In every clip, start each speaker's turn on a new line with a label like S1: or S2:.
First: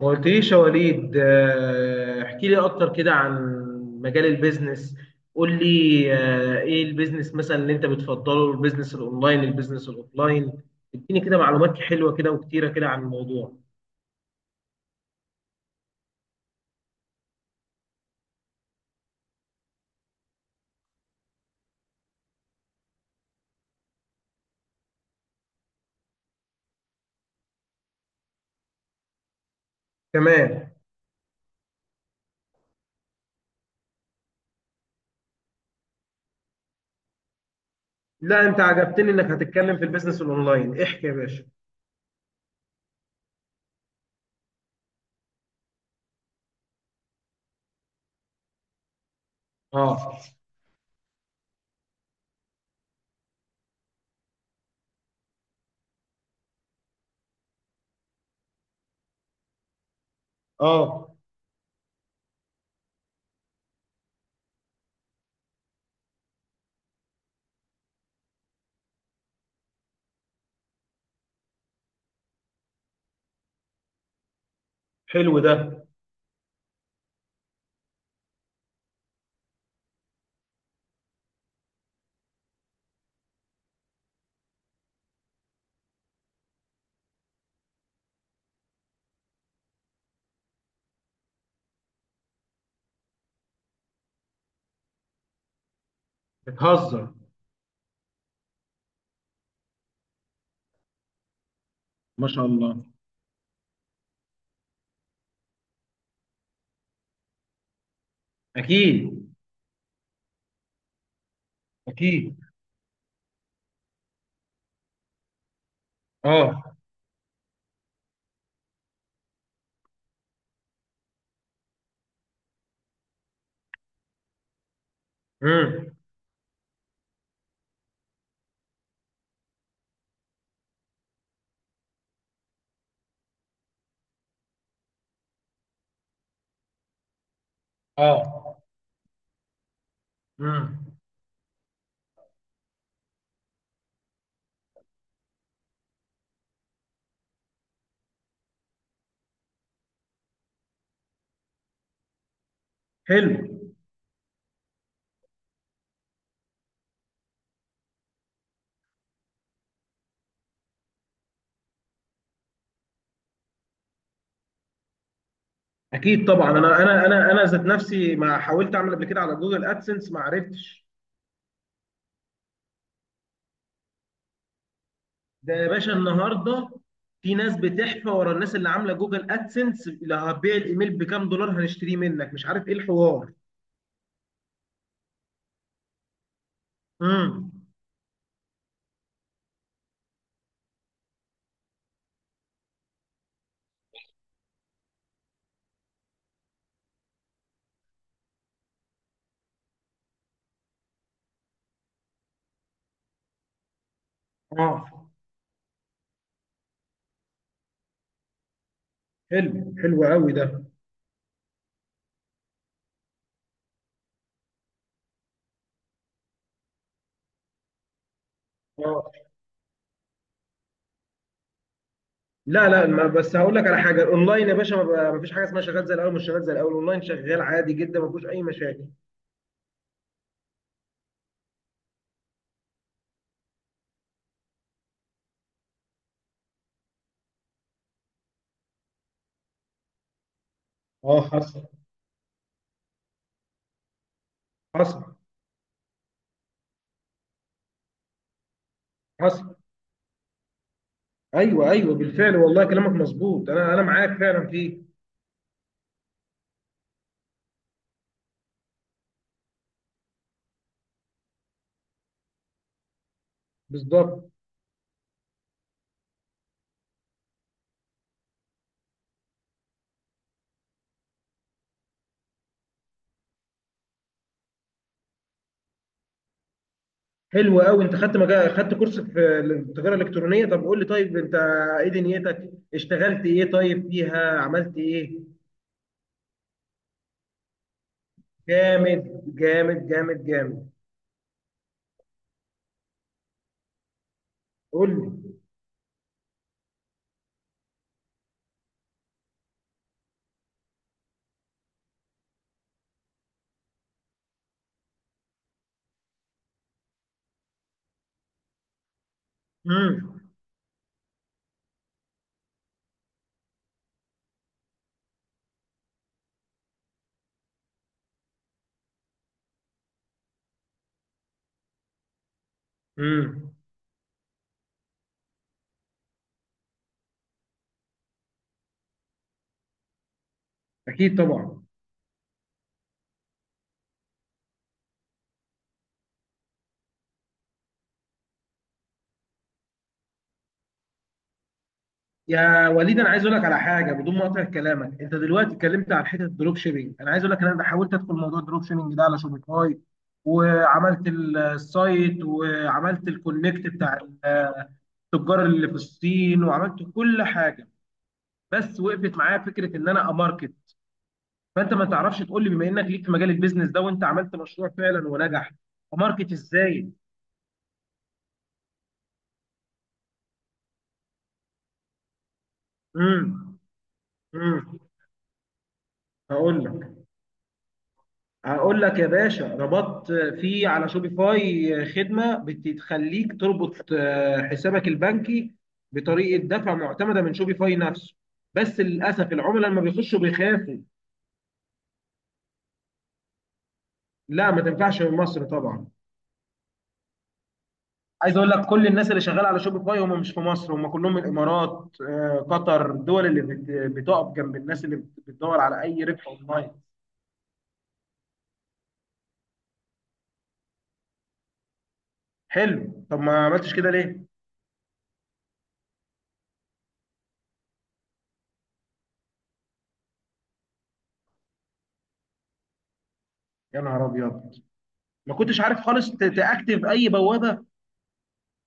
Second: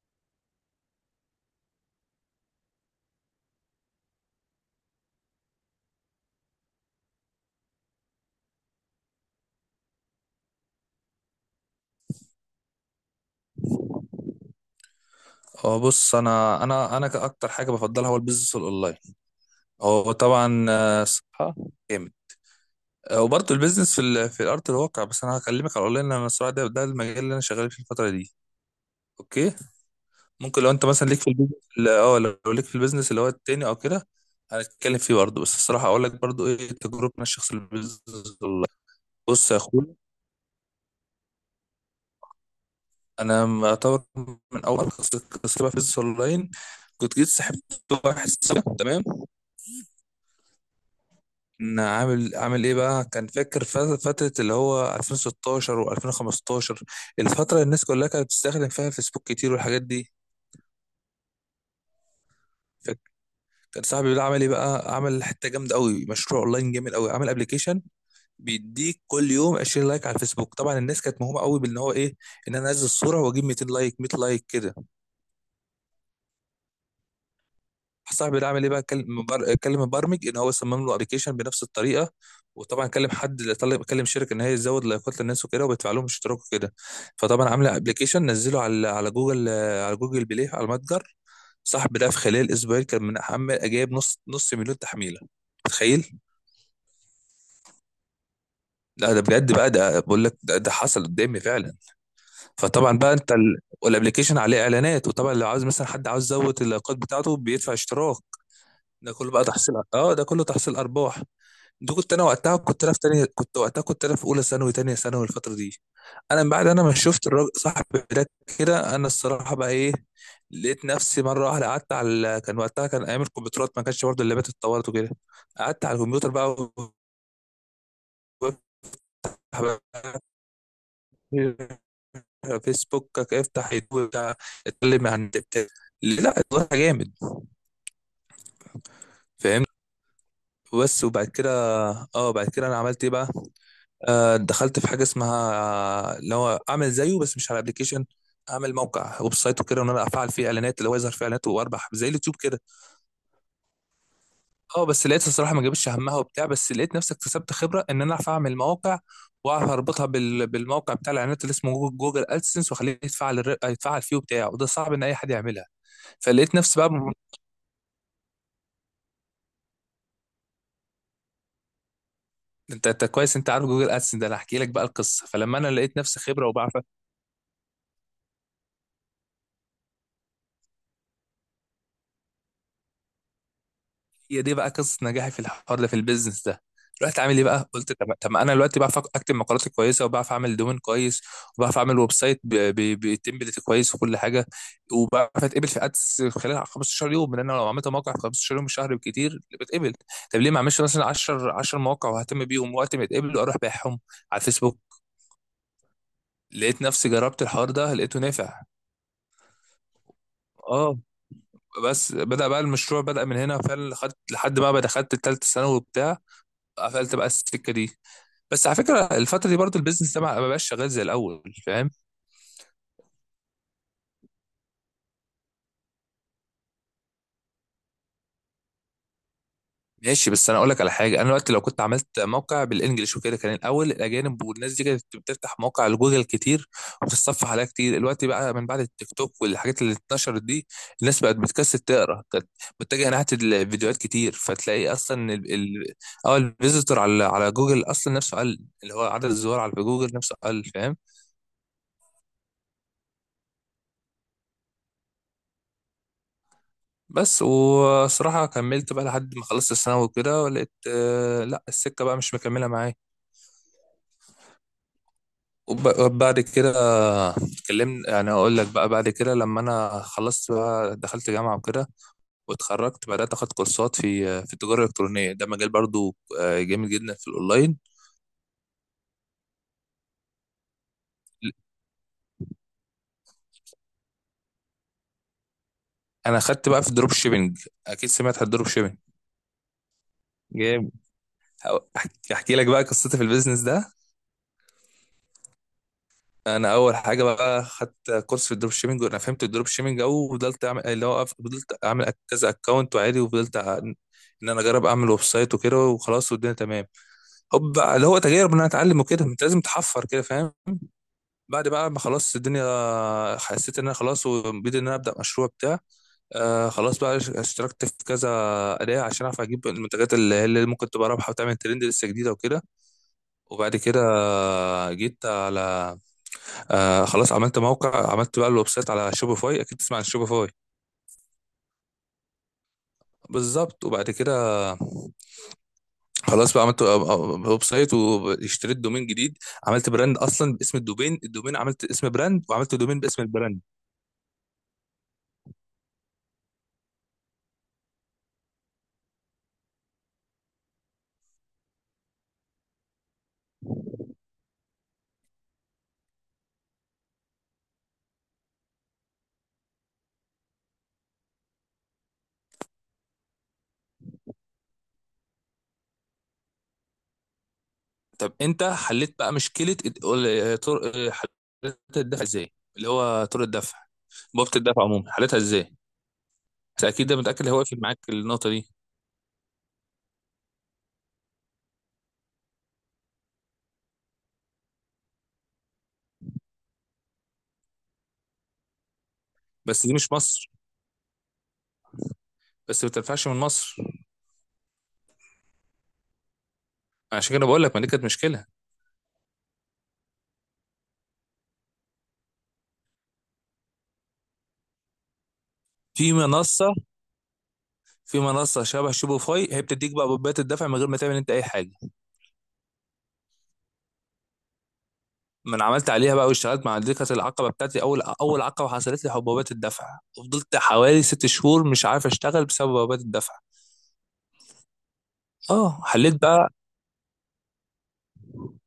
S1: ما قلتليش يا وليد، احكي لي اكتر كده عن مجال البيزنس. قول لي. ايه البيزنس مثلا اللي انت بتفضله؟ البيزنس الاونلاين، البيزنس الاوفلاين؟ اديني كده معلومات حلوة كده وكتيرة كده عن الموضوع.
S2: هو بص، انا اكتر حاجه بفضلها هو البيزنس الاونلاين. هو طبعا، صحه جامد. وبرضه البيزنس في في الارض الواقع. بس انا هكلمك على الاونلاين لان الصراحه ده المجال اللي انا شغال فيه الفتره دي. اوكي، ممكن لو
S1: تمام.
S2: انت مثلا ليك في البيزنس، اه لو ليك في البيزنس اللي هو التاني او كده هنتكلم فيه برضه. بس الصراحه اقول لك برضه ايه تجربتنا الشخصيه في البيزنس.
S1: لا، انت
S2: والله
S1: عجبتني انك
S2: بص يا
S1: هتتكلم في
S2: اخويا،
S1: البيزنس الاونلاين، احكي يا باشا.
S2: انا اعتبر من اول قصه بقى في البيزنس اونلاين كنت جيت سحبت واحد صاحبي، تمام؟
S1: اه.
S2: ان عامل ايه بقى؟ كان فاكر فتره اللي هو 2016 و2015، الفتره اللي الناس كلها كانت بتستخدم فيها فيسبوك كتير والحاجات دي،
S1: اه.
S2: فاكر؟ كان صاحبي بيقول عمل ايه بقى؟ عمل حته جامده قوي، مشروع اونلاين جامد قوي. عمل ابلكيشن بيديك كل يوم 20 لايك على الفيسبوك. طبعا الناس كانت مهومه قوي بان هو ايه؟ ان انا انزل الصوره واجيب 200 لايك، 100 لايك كده.
S1: حلو ده.
S2: صاحبي ده عمل ايه بقى؟ كلم مبرمج ان هو صمم له ابلكيشن بنفس الطريقه، وطبعا كلم حد، طلب كلم شركه ان هي تزود لايكات للناس وكده وبيدفع لهم اشتراك وكده. فطبعا عامل ابلكيشن نزله على جوجل، على جوجل بلاي، على المتجر. صاحبي ده في خلال اسبوعين كان من عمال جايب نص مليون تحميله. متخيل؟
S1: بتهزر؟
S2: لا ده بجد بقى، ده بقول لك ده حصل قدامي فعلا.
S1: ما شاء الله.
S2: فطبعا بقى انت والابليكيشن عليه اعلانات، وطبعا لو عاوز مثلا حد عاوز يزود اللايكات بتاعته بيدفع اشتراك. ده
S1: اكيد.
S2: كله بقى تحصيل، اه ده كله تحصيل ارباح. دي كنت انا
S1: اكيد.
S2: وقتها، كنت انا في تانية، كنت وقتها، كنت انا في اولى ثانوي تانية ثانوي الفتره دي. انا من
S1: اه.
S2: بعد انا ما شفت الراجل صاحبي ده، كده انا الصراحه بقى ايه؟ لقيت نفسي مره واحده قعدت على كان وقتها كان ايام الكمبيوترات، ما كانش برضه اللابات اتطورت وكده. قعدت على
S1: امم.
S2: الكمبيوتر بقى وبفتح بقى فيسبوكك، افتح يوتيوب بتاع، اتكلم عن بتاع، لا اتغير جامد،
S1: اه.
S2: فاهمت؟
S1: امم.
S2: بس وبعد كده، اه بعد كده انا عملت ايه بقى؟ آه دخلت في حاجه اسمها اللي هو اعمل زيه بس مش على ابلكيشن. اعمل موقع ويب سايت وكده، وان انا افعل فيه اعلانات اللي هو يظهر فيه اعلانات واربح زي اليوتيوب كده.
S1: حلو.
S2: اه بس لقيت الصراحه ما جابتش همها وبتاع، بس لقيت نفسي اكتسبت خبره ان انا اعرف اعمل مواقع واعرف اربطها بالموقع بتاع الاعلانات اللي اسمه جوجل ادسنس، واخليه يتفعل يتفعل فيه وبتاع، وده صعب ان اي حد يعملها.
S1: اكيد طبعا.
S2: فلقيت نفسي
S1: انا
S2: بقى،
S1: انا انا انا ذات نفسي ما حاولت اعمل قبل كده على جوجل ادسنس، ما عرفتش.
S2: انت كويس، انت عارف جوجل ادسن ده، انا هحكي لك بقى القصه.
S1: ده
S2: فلما
S1: يا
S2: انا
S1: باشا
S2: لقيت نفسي خبره
S1: النهارده
S2: وبعرف،
S1: في ناس بتحفى ورا الناس اللي عامله جوجل ادسنس، اللي هتبيع الايميل بكام دولار هنشتريه منك، مش عارف ايه الحوار.
S2: هي دي بقى قصه نجاحي في الحوار ده، في البيزنس ده. رحت عامل ايه
S1: امم.
S2: بقى؟ قلت طب ما انا دلوقتي بعرف اكتب مقالات كويسه، وبعرف اعمل دومين كويس، وبعرف اعمل ويب سايت بتمبلت كويس وكل حاجه، وبعرف اتقبل في ادس خلال 15 يوم، لان انا لو عملت موقع في 15 يوم شهر بكتير بتقبل. طب ليه ما اعملش مثلا 10 10 مواقع واهتم بيهم وقت ما يتقبلوا اروح بايعهم على
S1: اه.
S2: الفيسبوك؟ لقيت نفسي جربت الحوار ده، لقيته نافع.
S1: حلو. حلو قوي ده.
S2: اه بس بدأ بقى المشروع، بدأ من هنا فعلا، خدت لحد ما دخلت التالتة ثانوي وبتاع. قفلت بقى السكة دي. بس على فكرة
S1: اه.
S2: الفترة دي برضو البيزنس ده ما بقاش شغال زي الأول، فاهم؟
S1: لا لا، ما بس هقول لك على حاجه. الاونلاين يا باشا، ما فيش حاجه اسمها شغال زي الاول، مش شغال زي الاول. الاونلاين شغال عادي جدا، ما فيهوش اي مشاكل.
S2: ماشي، بس انا اقول لك على حاجه: انا دلوقتي لو كنت عملت موقع بالانجلش وكده، كان الاول الاجانب والناس دي كانت بتفتح مواقع لجوجل كتير، وبتتصفح عليها كتير. دلوقتي بقى من بعد التيك توك والحاجات اللي اتنشرت دي،
S1: اه.
S2: الناس بقت
S1: حصل.
S2: بتكسل تقرا. كانت متجهه ناحيه الفيديوهات كتير. فتلاقي
S1: حصل.
S2: اصلا اه الفيزيتور على جوجل اصلا نفسه قل، اللي هو عدد
S1: حصل.
S2: الزوار على جوجل نفسه قل، فاهم؟
S1: ايوه ايوه، بالفعل والله كلامك مظبوط، انا معاك فعلا فيه.
S2: بس وصراحه كملت بقى لحد ما خلصت الثانوي وكده، ولقيت آه لا السكه بقى مش مكمله معايا.
S1: بالظبط.
S2: وبعد كده اتكلمنا، يعني اقول لك بقى بعد كده لما انا خلصت بقى دخلت جامعه وكده، واتخرجت بدات اخد كورسات في في التجاره الالكترونيه. ده مجال برضو، جامد جدا في
S1: حلو
S2: الاونلاين.
S1: قوي. انت خدت مجال، خدت كورس في التجاره الالكترونيه. طب قول لي، طيب انت ايه دنيتك؟ اشتغلت ايه طيب فيها؟ عملت ايه؟
S2: انا خدت بقى في الدروب شيبنج، اكيد سمعت عن الدروب شيبنج.
S1: جامد. جامد جامد جامد.
S2: جامد. احكي، أحكي لك بقى قصتي في البيزنس ده.
S1: قول لي.
S2: انا اول حاجه بقى خدت كورس في الدروب شيبنج، وانا فهمت الدروب شيبنج، او وفضلت اعمل اللي هو فضلت اعمل كذا اكونت وعادي، وفضلت ان انا اجرب اعمل ويب سايت وكده وخلاص والدنيا تمام. حب بقى اللي هو تجارب ان انا اتعلم وكده، انت لازم تحفر
S1: امم.
S2: كده، فاهم؟ بعد بقى ما خلاص الدنيا حسيت ان انا خلاص، وبدي ان انا ابدا مشروع بتاع. آه خلاص بقى اشتركت في كذا اداه عشان اعرف اجيب المنتجات اللي هي اللي ممكن تبقى رابحه وتعمل ترند لسه جديده وكده.
S1: امم.
S2: وبعد كده جيت على آه خلاص، عملت موقع، عملت بقى الويب سايت على شوبيفاي، اكيد تسمع عن شوبيفاي.
S1: اكيد طبعا.
S2: بالظبط. وبعد كده خلاص بقى عملت ويب سايت، واشتريت دومين جديد. عملت براند اصلا باسم الدومين، الدومين عملت اسم براند
S1: يا
S2: وعملت
S1: وليد،
S2: دومين
S1: انا عايز
S2: باسم
S1: اقول لك على
S2: البراند.
S1: حاجه بدون ما اقطع كلامك. انت دلوقتي اتكلمت عن حته الدروب شيبينج. انا عايز اقول لك ان انا حاولت ادخل موضوع الدروب شيبينج ده على شوبيفاي، وعملت السايت، وعملت الكونكت بتاع التجار اللي في الصين، وعملت كل حاجه. بس وقفت معايا فكره ان انا اماركت. فانت ما تعرفش تقول لي، بما انك ليك في مجال البيزنس ده وانت عملت مشروع فعلا ونجح، اماركت ازاي؟
S2: طب انت حليت بقى مشكله طرق، حليت الدفع ازاي، اللي هو طرق
S1: امم.
S2: الدفع؟ بوابه
S1: امم.
S2: الدفع عموما حليتها ازاي؟
S1: هقول
S2: انت
S1: لك.
S2: اكيد ده متاكد اللي هو واقف معاك النقطه دي.
S1: هقول لك يا باشا، ربطت في على شوبيفاي خدمة بتخليك تربط حسابك البنكي بطريقة دفع معتمدة من شوبيفاي نفسه، بس للأسف العملاء لما
S2: بس دي مش
S1: بيخشوا
S2: مصر،
S1: بيخافوا.
S2: بس ما تنفعش من مصر.
S1: لا، ما تنفعش من مصر طبعا.
S2: عشان كده بقول لك، ما دي كانت
S1: عايز
S2: مشكله.
S1: اقول لك، كل الناس اللي شغاله على شوبيفاي هم مش في مصر، هم كلهم من الامارات، قطر، الدول اللي بتقف جنب الناس اللي بتدور على اي
S2: في
S1: ربح اونلاين.
S2: منصه في منصه شبه شوبيفاي، هي بتديك بقى بوابات الدفع من غير ما تعمل انت اي حاجه.
S1: حلو، طب ما عملتش كده ليه؟
S2: ما انا عملت عليها بقى واشتغلت مع دي، كانت العقبه بتاعتي، اول اول عقبه حصلت لي، حبوبات الدفع، وفضلت حوالي 6 شهور مش عارف اشتغل بسبب حبوبات الدفع.
S1: يا نهار ابيض، ما كنتش عارف
S2: اه
S1: خالص
S2: حليت بقى،
S1: تاكتف اي بوابة.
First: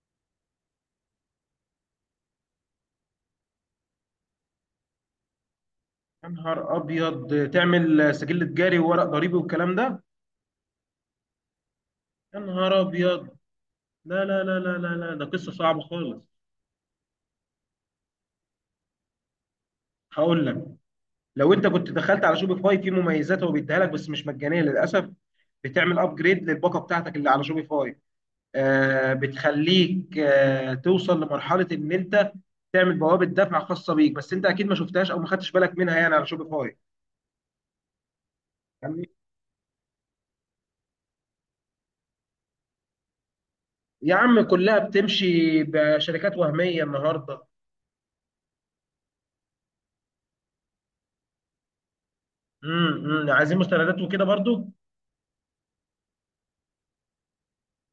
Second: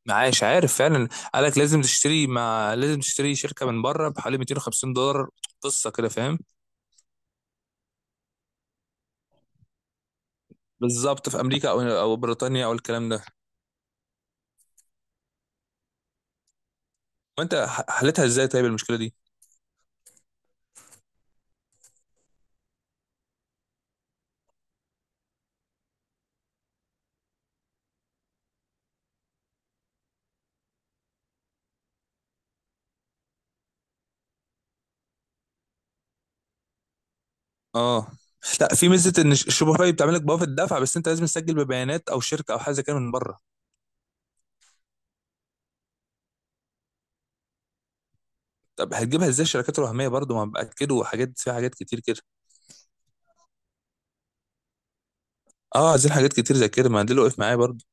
S2: معاش عارف فعلا. قالك لازم تشتري، ما لازم تشتري شركه من بره بحوالي 250 دولار، قصه كده،
S1: يا
S2: فاهم؟
S1: نهار ابيض، تعمل سجل تجاري وورق ضريبي والكلام ده.
S2: بالظبط، في امريكا او
S1: يا
S2: بريطانيا او
S1: نهار
S2: الكلام ده.
S1: ابيض. لا لا لا لا لا لا، ده قصه صعبه خالص.
S2: وانت حلتها ازاي طيب المشكله دي؟
S1: هقول لك، لو انت كنت دخلت على شوبيفاي في مميزات هو بيديها لك، بس مش مجانيه للاسف. بتعمل ابجريد للباقه بتاعتك اللي على شوبيفاي، بتخليك توصل لمرحله ان انت تعمل بوابه دفع خاصه بيك. بس انت اكيد ما شفتهاش او ما خدتش بالك منها يعني، على شوبيفاي.
S2: اه لا، في
S1: يعني
S2: ميزه ان شوبيفاي بتعمل لك بوابه الدفع، بس انت لازم تسجل ببيانات او شركه او حاجه زي كده من بره.
S1: يا عم، كلها بتمشي بشركات وهميه النهارده.
S2: طب هتجيبها ازاي الشركات الوهميه برضو؟ ما باكدوا حاجات فيها حاجات كتير كده.
S1: امم. عايزين مستندات وكده برضو.
S2: اه عايزين حاجات كتير زي كده، ما ده اللي وقف معايا برضو.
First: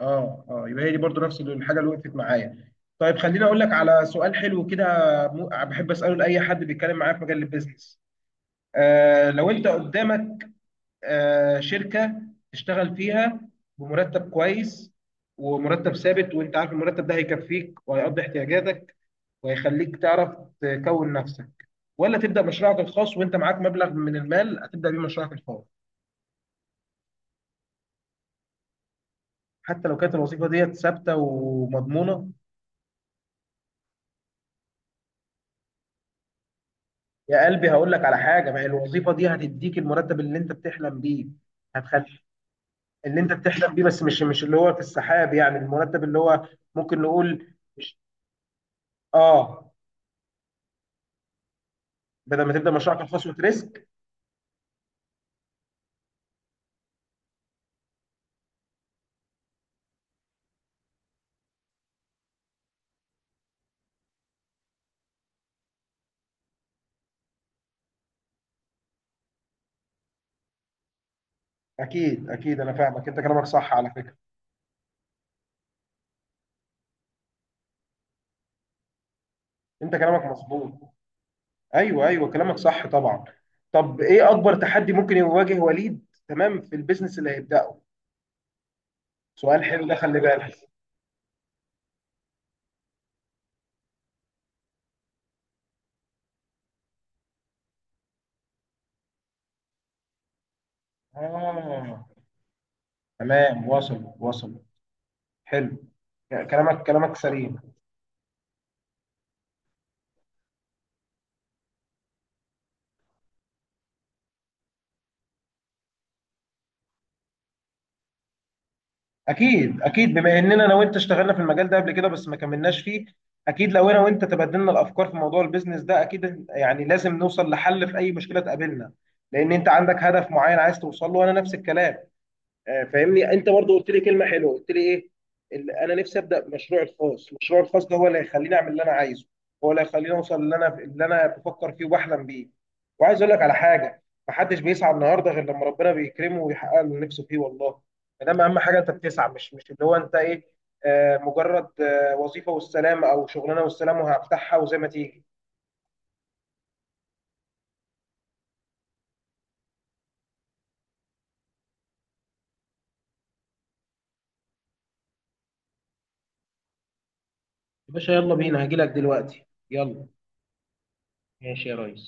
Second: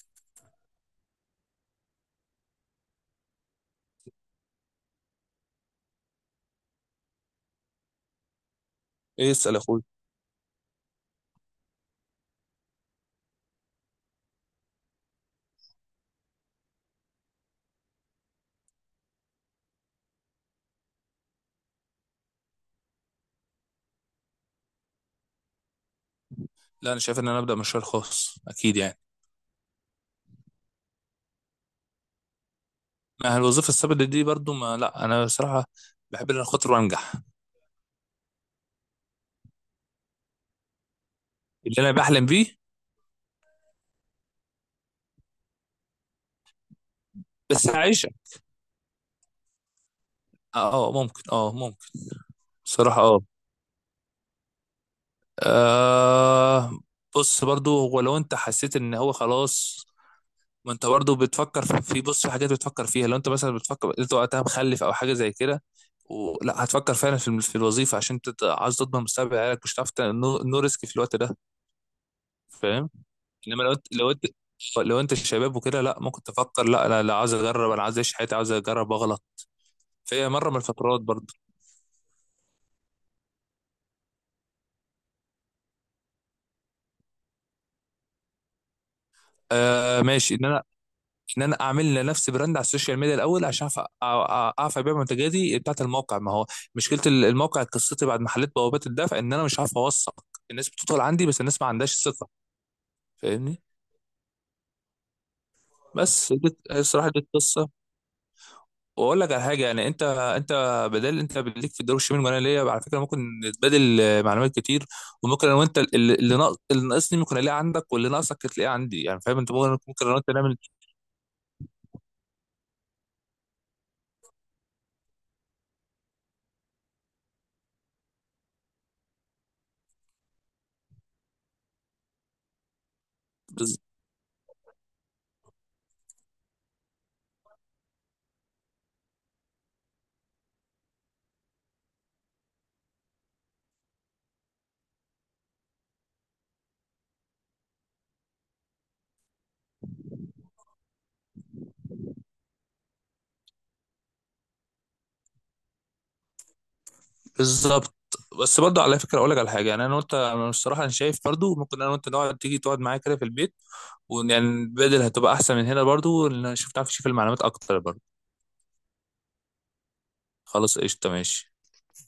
S1: اه. اه، يبقى هي دي برضو نفس الحاجه اللي وقفت معايا. طيب خليني اقول لك على سؤال حلو كده، بحب اساله لاي حد بيتكلم معايا في مجال البيزنس.
S2: ايه،
S1: لو
S2: اسال يا
S1: انت
S2: اخوي.
S1: قدامك شركه تشتغل فيها بمرتب كويس، ومرتب ثابت، وانت عارف المرتب ده هيكفيك وهيقضي احتياجاتك وهيخليك تعرف تكون نفسك، ولا تبدا مشروعك الخاص وانت معاك مبلغ من المال هتبدا بيه مشروعك الخاص،
S2: لا انا شايف ان انا ابدا مشروع خاص اكيد يعني.
S1: حتى لو كانت الوظيفه ديت ثابته ومضمونه؟
S2: ما الوظيفه الثابته دي برضو، ما لا انا بصراحه بحب ان انا خاطر وانجح.
S1: يا قلبي، هقول لك على حاجه: ما هي الوظيفه دي هتديك المرتب اللي انت بتحلم بيه.
S2: اللي انا
S1: هتخلي
S2: بحلم بيه
S1: اللي انت بتحلم بيه، بس مش اللي هو في السحاب يعني، المرتب اللي هو ممكن نقول
S2: بس
S1: مش.
S2: عايشه.
S1: اه،
S2: اه ممكن، اه ممكن.
S1: بدل ما تبدا مشروعك
S2: بصراحه اه،
S1: الخاص وتريسك.
S2: آه، بص برضو هو لو انت حسيت ان هو خلاص. ما انت برضه بتفكر في بص في حاجات بتفكر فيها. لو انت مثلا بتفكر انت وقتها مخلف او حاجه زي كده، ولا هتفكر فعلا في في الوظيفه عشان انت عاوز تضمن مستقبل عيالك، مش هتعرف نو ريسك في الوقت ده،
S1: اكيد اكيد، انا
S2: فاهم؟
S1: فاهمك، انت كلامك
S2: انما لو
S1: صح
S2: انت
S1: على فكره.
S2: شباب وكده، لا ممكن تفكر لا انا لا، عاوز اجرب، انا عاوز اعيش حياتي، عاوز اجرب واغلط
S1: انت كلامك
S2: في مره من
S1: مظبوط.
S2: الفترات برضه.
S1: ايوه ايوه، كلامك صح طبعا. طب ايه اكبر تحدي ممكن يواجه وليد، تمام، في البيزنس اللي هيبداه؟ سؤال حلو ده،
S2: آه
S1: خلي
S2: ماشي، ان
S1: بالك.
S2: انا اعمل لنفسي براند على السوشيال ميديا الاول عشان اعرف ابيع منتجاتي بتاعت الموقع. ما هو مشكله الموقع، قصتي بعد محلات بوابات الدفع، ان انا مش عارف اوثق الناس. بتدخل عندي بس الناس ما عندهاش
S1: اه،
S2: ثقه، فاهمني؟
S1: تمام، وصل وصل. حلو.
S2: بس دي
S1: كلامك
S2: الصراحه
S1: كلامك
S2: دي
S1: سليم.
S2: القصه. واقول لك على حاجه يعني، انت بدل انت ليك في الدروب الشمال وانا ليا، على فكره ممكن نتبادل معلومات كتير. وممكن انا وانت اللي ناقصني ممكن الاقيه عندك، واللي ناقصك تلاقيه عندي، يعني فاهم؟ انت ممكن،
S1: اكيد اكيد،
S2: انا وانت
S1: بما
S2: نعمل.
S1: اننا انا وانت اشتغلنا في المجال ده قبل كده بس ما كملناش فيه. اكيد لو انا وانت تبادلنا الافكار في موضوع البيزنس ده، اكيد يعني لازم نوصل لحل في اي مشكله تقابلنا، لان انت عندك هدف معين عايز توصل له، وانا نفس الكلام. فاهمني. انت برضو قلت لي كلمه حلوه، قلت لي ايه؟ انا نفسي ابدا مشروع الخاص. المشروع الخاص ده هو اللي هيخليني اعمل اللي انا عايزه، هو اللي هيخليني اوصل اللي انا بفكر فيه وبحلم بيه. وعايز اقول لك على حاجه، محدش بيسعى النهارده غير لما ربنا بيكرمه ويحقق له نفسه فيه والله. فده اهم حاجه، انت بتسعى، مش اللي هو انت ايه، مجرد وظيفه والسلام، او شغلانه والسلام وهفتحها وزي ما تيجي.
S2: بالظبط. بس برضه على فكره اقول لك على حاجه يعني انا وانت، انا الصراحه انا شايف برضه ممكن انا وانت نقعد، تيجي تقعد معايا كده في البيت، ويعني بدل هتبقى احسن من هنا برضه، لان انا شفت عارف اشوف المعلومات اكتر
S1: يا باشا
S2: برضه.
S1: يلا بينا، هجيلك دلوقتي. يلا.
S2: خلاص قشطه، ماشي.
S1: ماشي يا ريس.